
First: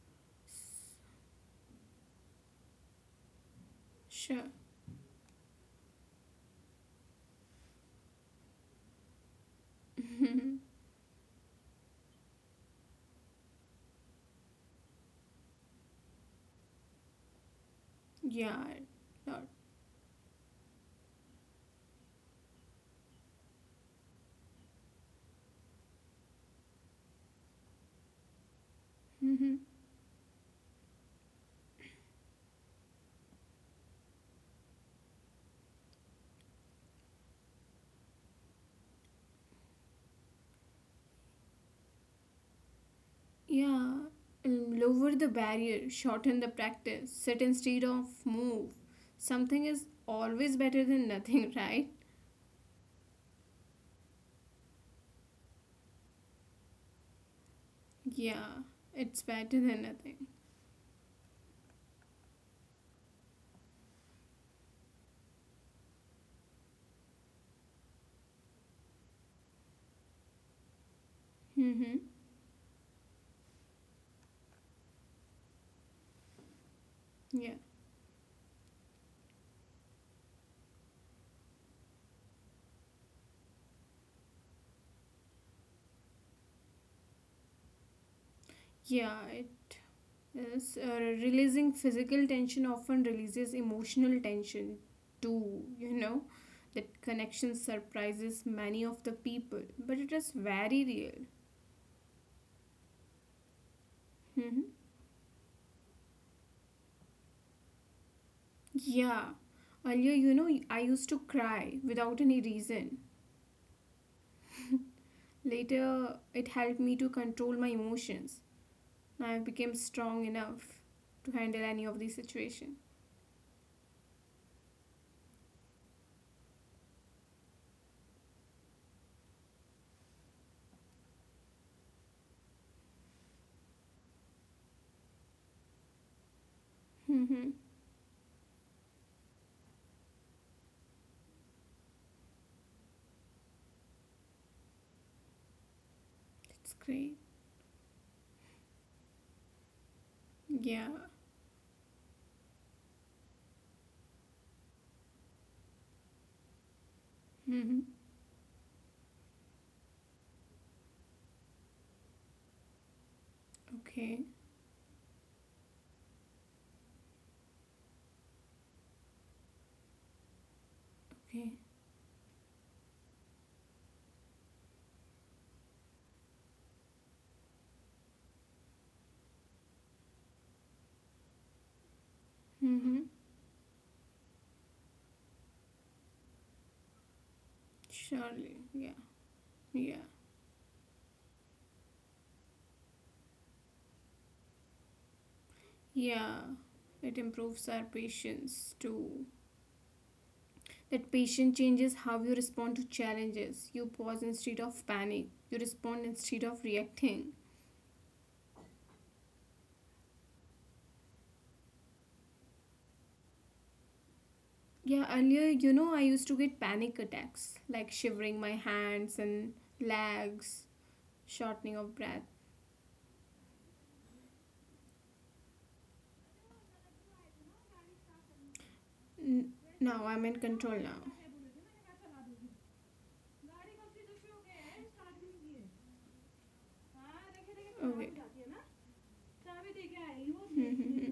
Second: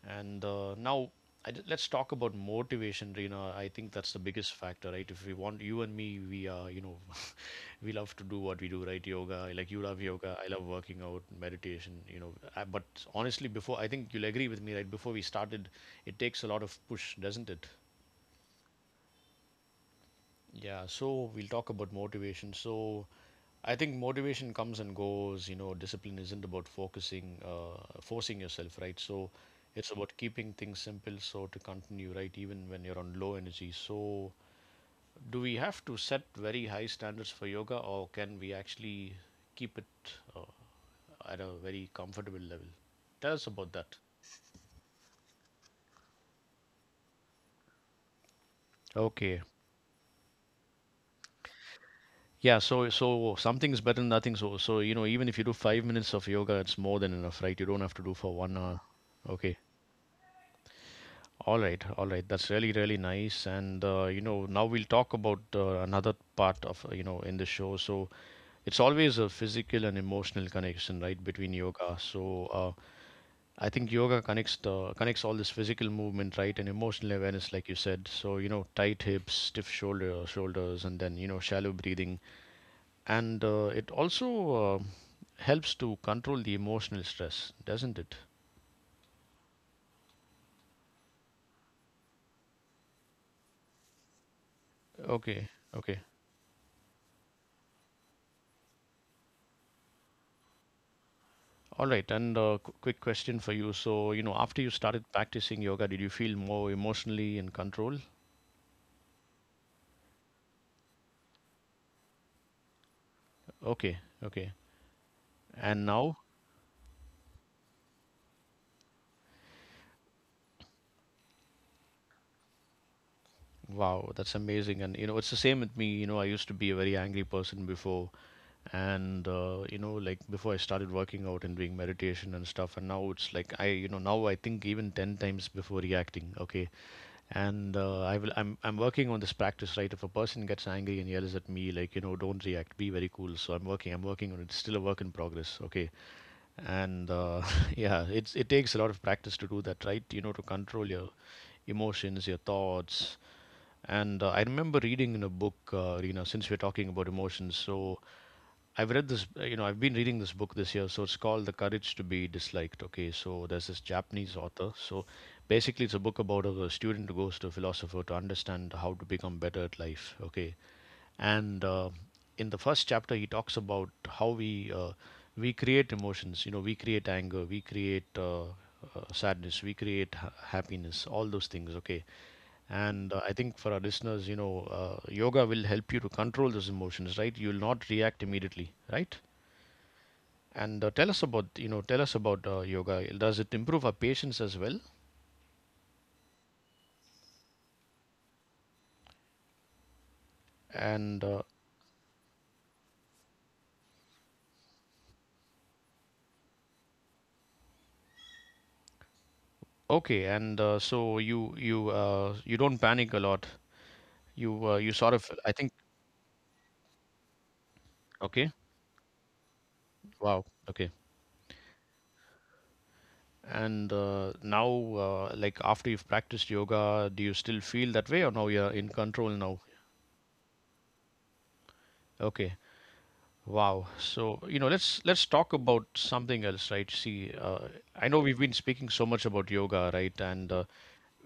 [SPEAKER 1] And now I d let's talk about motivation, Reena. I think that's the
[SPEAKER 2] Sure.
[SPEAKER 1] biggest factor, right? If we want, you and me, we are, you know, we love to do what we do, right? Yoga, like you love yoga, I love working out, meditation, you know. But honestly, before, I think you'll agree with me, right? Before we started, it takes a lot of push, doesn't it?
[SPEAKER 2] Yeah. Not.
[SPEAKER 1] Yeah, so we'll talk about motivation. So I think motivation comes and goes, you know. Discipline isn't about focusing, forcing yourself, right? So it's about keeping things simple so to continue, right? Even when you're on low energy. So do we have to set very high standards for yoga, or can we actually keep it uh, at a very comfortable level? Tell us
[SPEAKER 2] Yeah.
[SPEAKER 1] about that.
[SPEAKER 2] Lower the barrier, shorten the practice, sit instead of move.
[SPEAKER 1] Okay.
[SPEAKER 2] Something is always better than nothing, right?
[SPEAKER 1] Yeah, so something's better than nothing. So you know, even if you do 5 minutes of yoga, it's more than enough, right? You don't have to do for 1 hour.
[SPEAKER 2] Yeah, it's
[SPEAKER 1] Okay.
[SPEAKER 2] better than nothing.
[SPEAKER 1] All right, all right. That's really, really nice. And you know, now we'll talk about another part of you know, in the show. So it's always a physical and emotional connection, right, between
[SPEAKER 2] Mm-hmm.
[SPEAKER 1] yoga. So uh, I think yoga connects the connects all this physical movement, right, and emotional
[SPEAKER 2] Yeah.
[SPEAKER 1] awareness, like you said. So you know, tight hips, stiff shoulders, and then you know, shallow breathing, and it also uh, helps to control the emotional stress, doesn't it?
[SPEAKER 2] Yeah, yes, releasing physical tension often releases emotional tension
[SPEAKER 1] Okay.
[SPEAKER 2] too, you
[SPEAKER 1] Okay,
[SPEAKER 2] know. That connection surprises many of the people, but it is very real.
[SPEAKER 1] all right. And quick question for you. So you know,
[SPEAKER 2] Hmm.
[SPEAKER 1] after you started practicing yoga, did you feel more emotionally in control?
[SPEAKER 2] Yeah. Earlier, I used to cry without any reason.
[SPEAKER 1] Okay. Okay. And
[SPEAKER 2] Later,
[SPEAKER 1] now,
[SPEAKER 2] it helped me to control my emotions. I became strong enough to handle any of these situations.
[SPEAKER 1] wow, that's amazing. And you know, it's the same with me. You know, I used to be a very angry person before. And you know, like before I started working out and doing meditation and stuff, and now it's like, I, you know, now I think even 10 times before reacting. Okay.
[SPEAKER 2] Mm-hmm.
[SPEAKER 1] and I will. I'm working on this practice, right? If a person gets angry and yells at me, like you know, don't react, be very cool. So I'm working. I'm working on it. It's still a work in progress. Okay,
[SPEAKER 2] That's
[SPEAKER 1] and
[SPEAKER 2] great.
[SPEAKER 1] yeah, it's it takes a lot of practice to do that, right? You know, to control
[SPEAKER 2] Yeah.
[SPEAKER 1] your emotions, your thoughts. And I remember reading in a book, you know, since we're talking about emotions.
[SPEAKER 2] Mm-hmm.
[SPEAKER 1] So I've read this, you know, I've been reading this book this year. So it's called The Courage to be Disliked. Okay, so there's this
[SPEAKER 2] Okay.
[SPEAKER 1] Japanese author. So basically, it's a book about a student who goes to a philosopher to understand how to become better at life. Okay.
[SPEAKER 2] Okay.
[SPEAKER 1] and in the first chapter, he talks about how we create emotions. You know, we create anger, we create sadness, we create happiness, all those things. Okay.
[SPEAKER 2] Mm-hmm.
[SPEAKER 1] and I think for our listeners, you know, yoga will help you to control those emotions, right? You will not react
[SPEAKER 2] Surely,
[SPEAKER 1] immediately,
[SPEAKER 2] yeah,
[SPEAKER 1] right?
[SPEAKER 2] yeah,
[SPEAKER 1] and tell us about, you know, tell us about yoga. Does it improve our patience as well?
[SPEAKER 2] yeah. It improves our patience too. That
[SPEAKER 1] And
[SPEAKER 2] patience changes how you respond to challenges. You pause instead of panic. You respond instead of reacting.
[SPEAKER 1] okay. and so you you don't panic a lot. You you sort
[SPEAKER 2] Yeah,
[SPEAKER 1] of, I
[SPEAKER 2] earlier,
[SPEAKER 1] think.
[SPEAKER 2] you know, I used to get panic attacks, like
[SPEAKER 1] Okay.
[SPEAKER 2] shivering my hands and
[SPEAKER 1] Wow.
[SPEAKER 2] legs,
[SPEAKER 1] Okay.
[SPEAKER 2] shortening of breath.
[SPEAKER 1] And now, like after you've practiced yoga, do you still feel that way, or now you're in control now?
[SPEAKER 2] N- Now I'm in control now.
[SPEAKER 1] Okay. Wow. So, you know, let's talk about something else, right? See, I know
[SPEAKER 2] Okay.
[SPEAKER 1] we've been speaking so much about yoga, right? And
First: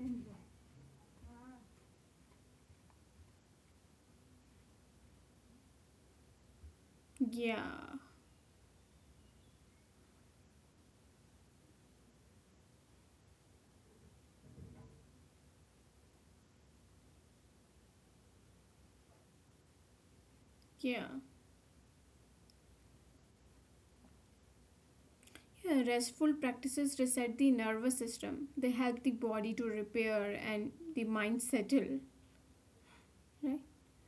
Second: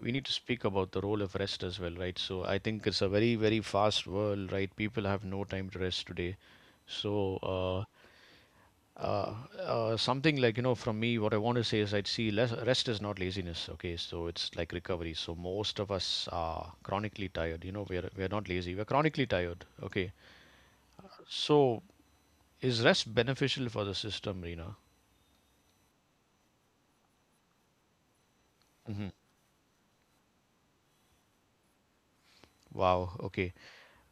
[SPEAKER 1] we need to speak about the role of rest as well, right? So, I think it's a very, very fast world, right? People have no time to rest today. So,
[SPEAKER 2] Yeah,
[SPEAKER 1] Uh, something like, you know, from me, what I want to say is I'd see less, rest is not laziness, okay? So it's like recovery. So most of us are chronically tired. You know, we're not lazy, we're chronically tired, okay?
[SPEAKER 2] yeah.
[SPEAKER 1] So is rest beneficial for the system, Reena?
[SPEAKER 2] Yeah, restful practices reset the nervous system. They
[SPEAKER 1] Hmm.
[SPEAKER 2] help the body to repair and the mind settle,
[SPEAKER 1] Wow, okay.
[SPEAKER 2] right?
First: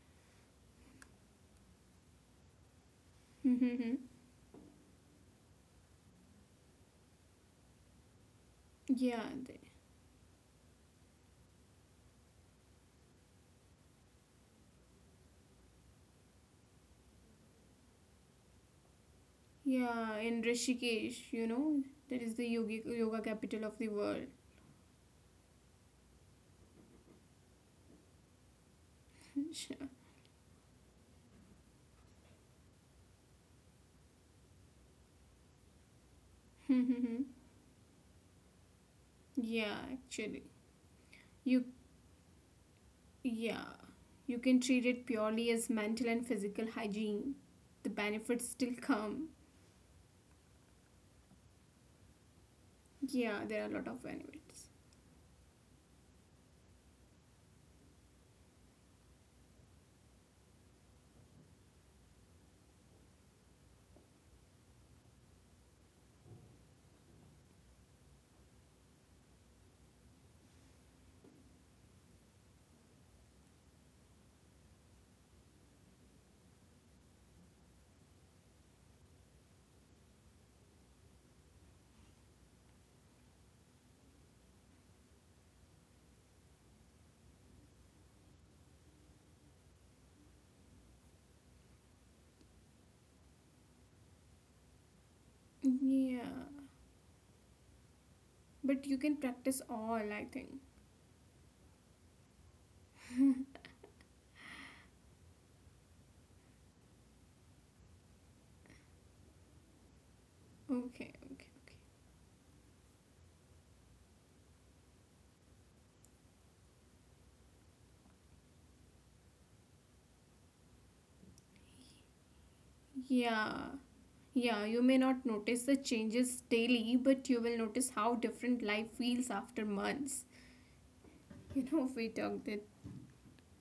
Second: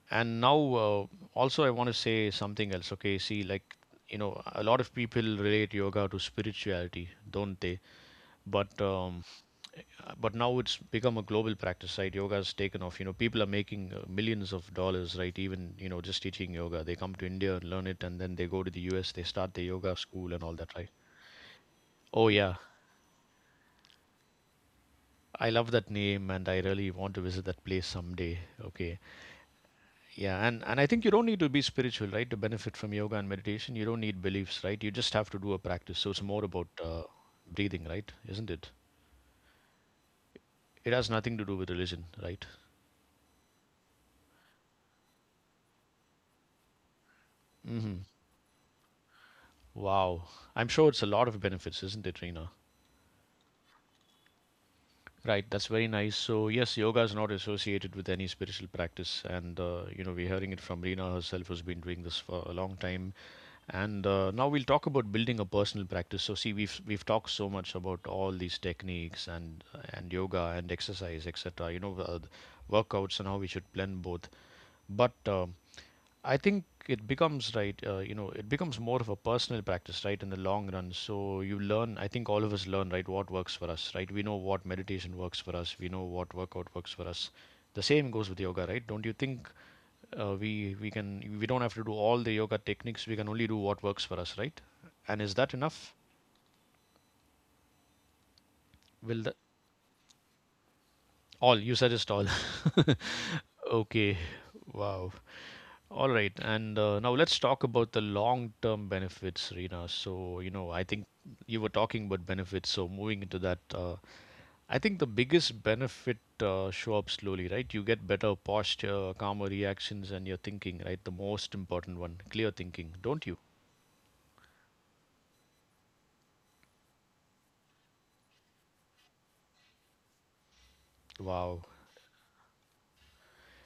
[SPEAKER 1] And now, also, I want to say something else, okay? See, like,
[SPEAKER 2] Mm-hmm.
[SPEAKER 1] you know, a lot of people relate yoga to spirituality, don't they? But
[SPEAKER 2] Yeah, th-
[SPEAKER 1] but now it's become a global practice, right? Yoga's taken off. You know, people are making millions of dollars, right, even, you know, just teaching yoga. They come to India and learn it, and then they go to the US, they start their yoga
[SPEAKER 2] yeah.
[SPEAKER 1] school
[SPEAKER 2] In
[SPEAKER 1] and all that, right?
[SPEAKER 2] Rishikesh, that
[SPEAKER 1] Oh
[SPEAKER 2] is the
[SPEAKER 1] yeah,
[SPEAKER 2] yoga capital of the world.
[SPEAKER 1] I love that name, and I really want to visit that place someday. Okay.
[SPEAKER 2] Sure.
[SPEAKER 1] Yeah, and I think you don't need to be spiritual, right, to benefit from yoga and meditation. You don't need beliefs, right? You just have to do a practice. So it's more about
[SPEAKER 2] Mhm.
[SPEAKER 1] breathing, right, isn't it?
[SPEAKER 2] Yeah, actually,
[SPEAKER 1] It has nothing to
[SPEAKER 2] you
[SPEAKER 1] do with religion, right?
[SPEAKER 2] yeah, you can treat it purely as mental and physical hygiene. The
[SPEAKER 1] Hmm.
[SPEAKER 2] benefits still come.
[SPEAKER 1] Wow. I'm sure it's a lot of benefits, isn't it, Reena?
[SPEAKER 2] Yeah, there are a lot of benefits.
[SPEAKER 1] Right, that's very nice. So, yes, yoga is not associated with any spiritual practice. And, you know, we're hearing it from Reena herself, who's been doing this for a long time. And now we'll talk about building a personal practice. So, see, we've talked so much about all these techniques and yoga and exercise, etc., you know, workouts, and how we should blend both. But I think it becomes, right, you know, it becomes more of a personal practice, right, in the long run. So you learn, I think all of us learn, right, what works for us, right? We know what meditation works for us, we know what workout works for us. The same goes with yoga, right? Don't you think we can, we don't have to do all the yoga techniques, we can only do what works for us, right? And is that enough?
[SPEAKER 2] Yeah, but you can
[SPEAKER 1] Will that,
[SPEAKER 2] practice all. I think.
[SPEAKER 1] all you suggest all? Okay. Wow. All right, and now let's talk about the long-term benefits, Rina. So, you know, I think
[SPEAKER 2] Okay, okay.
[SPEAKER 1] you were talking about benefits, so moving into that, I think the biggest benefit show up slowly, right? You get better posture, calmer reactions, and your thinking, right? The most important one, clear thinking, don't you?
[SPEAKER 2] Yeah, yeah, you may not notice the changes daily, but you will notice how different life feels after months.
[SPEAKER 1] Wow,
[SPEAKER 2] We talked that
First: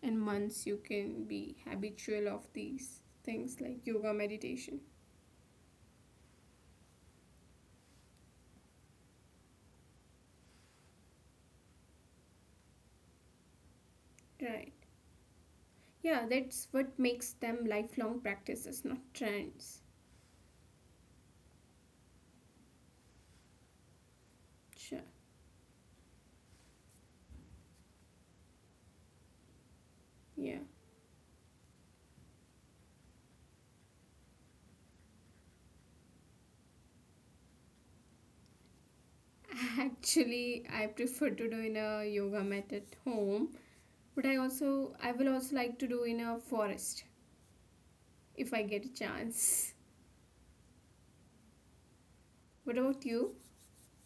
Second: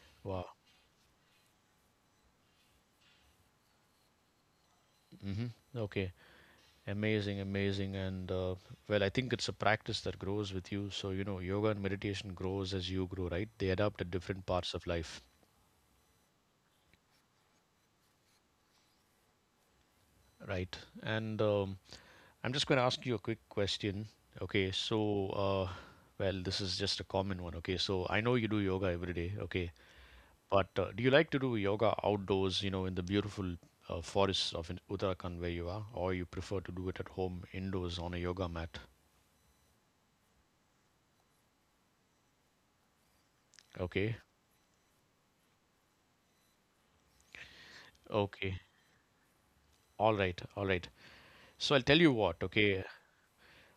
[SPEAKER 2] in
[SPEAKER 1] wow.
[SPEAKER 2] months you can be habitual of these things like yoga, meditation.
[SPEAKER 1] Hmm. Okay, amazing, amazing, and well, I think it's a practice that grows with you. So, you know, yoga and meditation grows as you grow, right? They adapt at different
[SPEAKER 2] Right.
[SPEAKER 1] parts of life.
[SPEAKER 2] Yeah, that's what makes them lifelong practices, not trends.
[SPEAKER 1] Right. And I'm just going to ask you a quick question. Okay,
[SPEAKER 2] Sure.
[SPEAKER 1] so well, this is just a common one. Okay, so I know you do yoga every day. Okay,
[SPEAKER 2] Yeah.
[SPEAKER 1] but do you like to do yoga outdoors? You know, in the beautiful forests of Uttarakhand where you are, or you prefer to do it at home indoors on a yoga mat?
[SPEAKER 2] Actually, I prefer to do in a yoga mat at home, but I
[SPEAKER 1] Okay,
[SPEAKER 2] also I will also like to do in a forest if I get
[SPEAKER 1] okay,
[SPEAKER 2] a chance.
[SPEAKER 1] all right, all right. So I'll tell you what.
[SPEAKER 2] What about
[SPEAKER 1] Okay.
[SPEAKER 2] you?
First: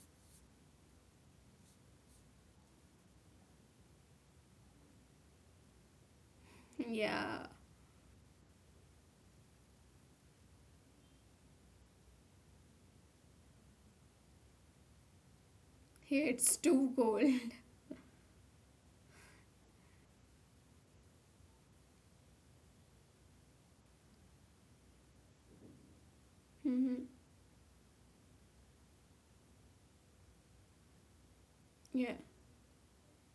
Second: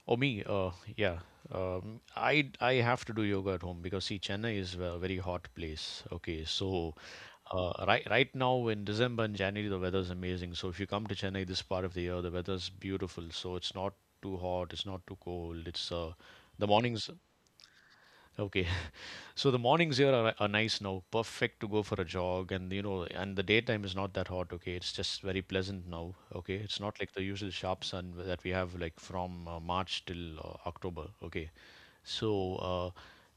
[SPEAKER 1] Oh, me, yeah. I have to do yoga at home because see, Chennai is a very hot place. Okay, so
[SPEAKER 2] Yeah,
[SPEAKER 1] right now in December and January the weather's amazing. So if you come to Chennai this part of the year, the weather's beautiful. So it's not too hot, it's not too cold. It's uh,
[SPEAKER 2] here it's
[SPEAKER 1] the
[SPEAKER 2] too
[SPEAKER 1] mornings.
[SPEAKER 2] cold.
[SPEAKER 1] Okay. So the mornings here are nice now, perfect to go for a jog, and you know, and the daytime is not that hot. Okay, it's just very pleasant now. Okay, it's not
[SPEAKER 2] Hmm.
[SPEAKER 1] like the usual sharp sun that we have like from March till October. Okay,
[SPEAKER 2] Yeah,
[SPEAKER 1] so uh,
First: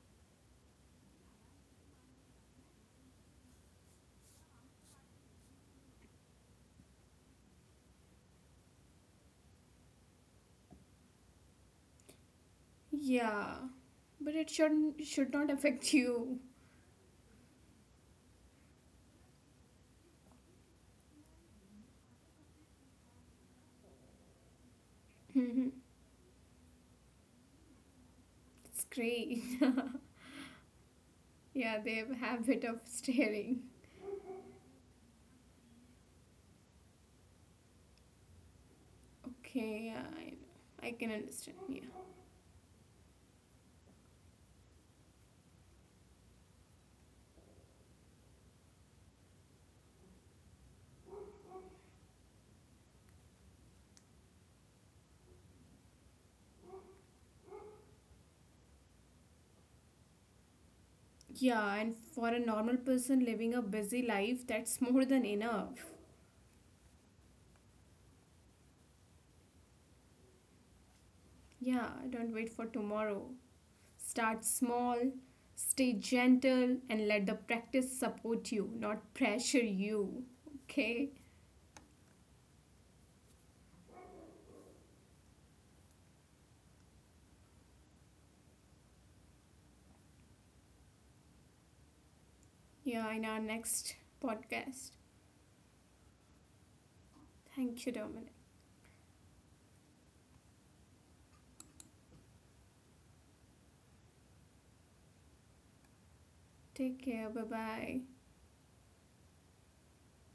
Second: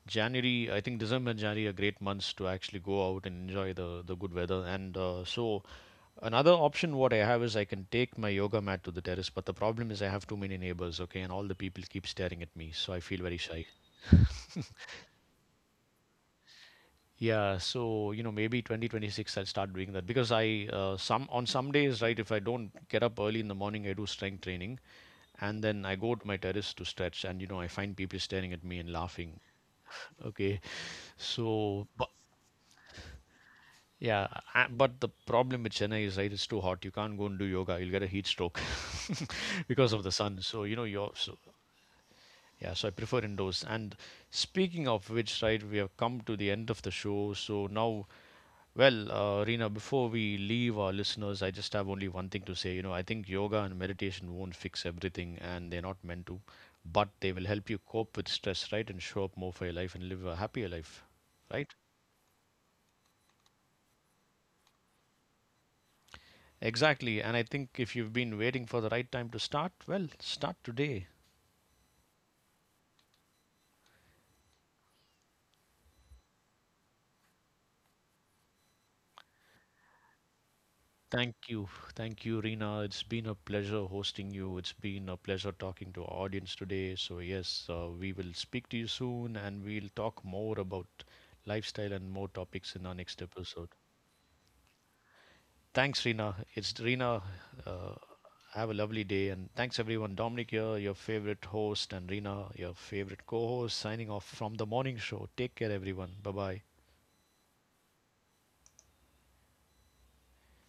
[SPEAKER 1] January, I think December and January are great months to actually go out and enjoy the good weather. And so another option what I have is I can take my yoga mat to the terrace, but the problem is I have too many neighbors. Okay, and all the people keep staring at me, so I feel very
[SPEAKER 2] yeah,
[SPEAKER 1] shy.
[SPEAKER 2] but it shouldn't should not affect you.
[SPEAKER 1] Yeah, so you know, maybe 2026 I'll start doing that because I, some, on some days, right, if I don't get up early in the morning I do strength training, and
[SPEAKER 2] Hmm.
[SPEAKER 1] then I go to my terrace to stretch, and you know, I find people staring at me
[SPEAKER 2] It's
[SPEAKER 1] and laughing.
[SPEAKER 2] great.
[SPEAKER 1] Okay,
[SPEAKER 2] Yeah,
[SPEAKER 1] so
[SPEAKER 2] they
[SPEAKER 1] but
[SPEAKER 2] have a habit of staring.
[SPEAKER 1] yeah, but the problem with Chennai is, right, it's too hot. You can't go and do yoga. You'll get a heat stroke because
[SPEAKER 2] Okay,
[SPEAKER 1] of the
[SPEAKER 2] yeah,
[SPEAKER 1] sun. So you know,
[SPEAKER 2] I
[SPEAKER 1] your
[SPEAKER 2] can
[SPEAKER 1] so
[SPEAKER 2] understand. Yeah,
[SPEAKER 1] yeah, so I prefer indoors. And speaking of which, right, we have come to the end of the show. So now, well, Rina, before we leave our listeners, I just have only one thing to say. You know, I think yoga and meditation won't fix everything, and they're not meant to, but they will help you cope with stress, right, and show up more for your life and live a happier life, right?
[SPEAKER 2] yeah, and for a normal person living a busy life, that's more than enough.
[SPEAKER 1] Exactly. And I think if you've been waiting for the right time to start, well, start today.
[SPEAKER 2] Yeah, don't wait for tomorrow. Start small, stay gentle, and let the practice support you, not pressure you.
[SPEAKER 1] Thank
[SPEAKER 2] Okay?
[SPEAKER 1] you. Thank you, Rina. It's been a pleasure hosting you. It's been a pleasure talking to our audience today. So, yes, we will speak to you soon and we'll talk more about lifestyle and more topics in our next
[SPEAKER 2] Yeah, in our
[SPEAKER 1] episode.
[SPEAKER 2] next podcast.
[SPEAKER 1] Thanks, Rina. It's Rina. Uh,
[SPEAKER 2] Thank you, Dominic.
[SPEAKER 1] have a lovely day. And thanks, everyone. Dominic here, your favorite host, and Rina, your favorite co host, signing off from the morning show. Take care, everyone. Bye bye.
[SPEAKER 2] Take care. Bye bye.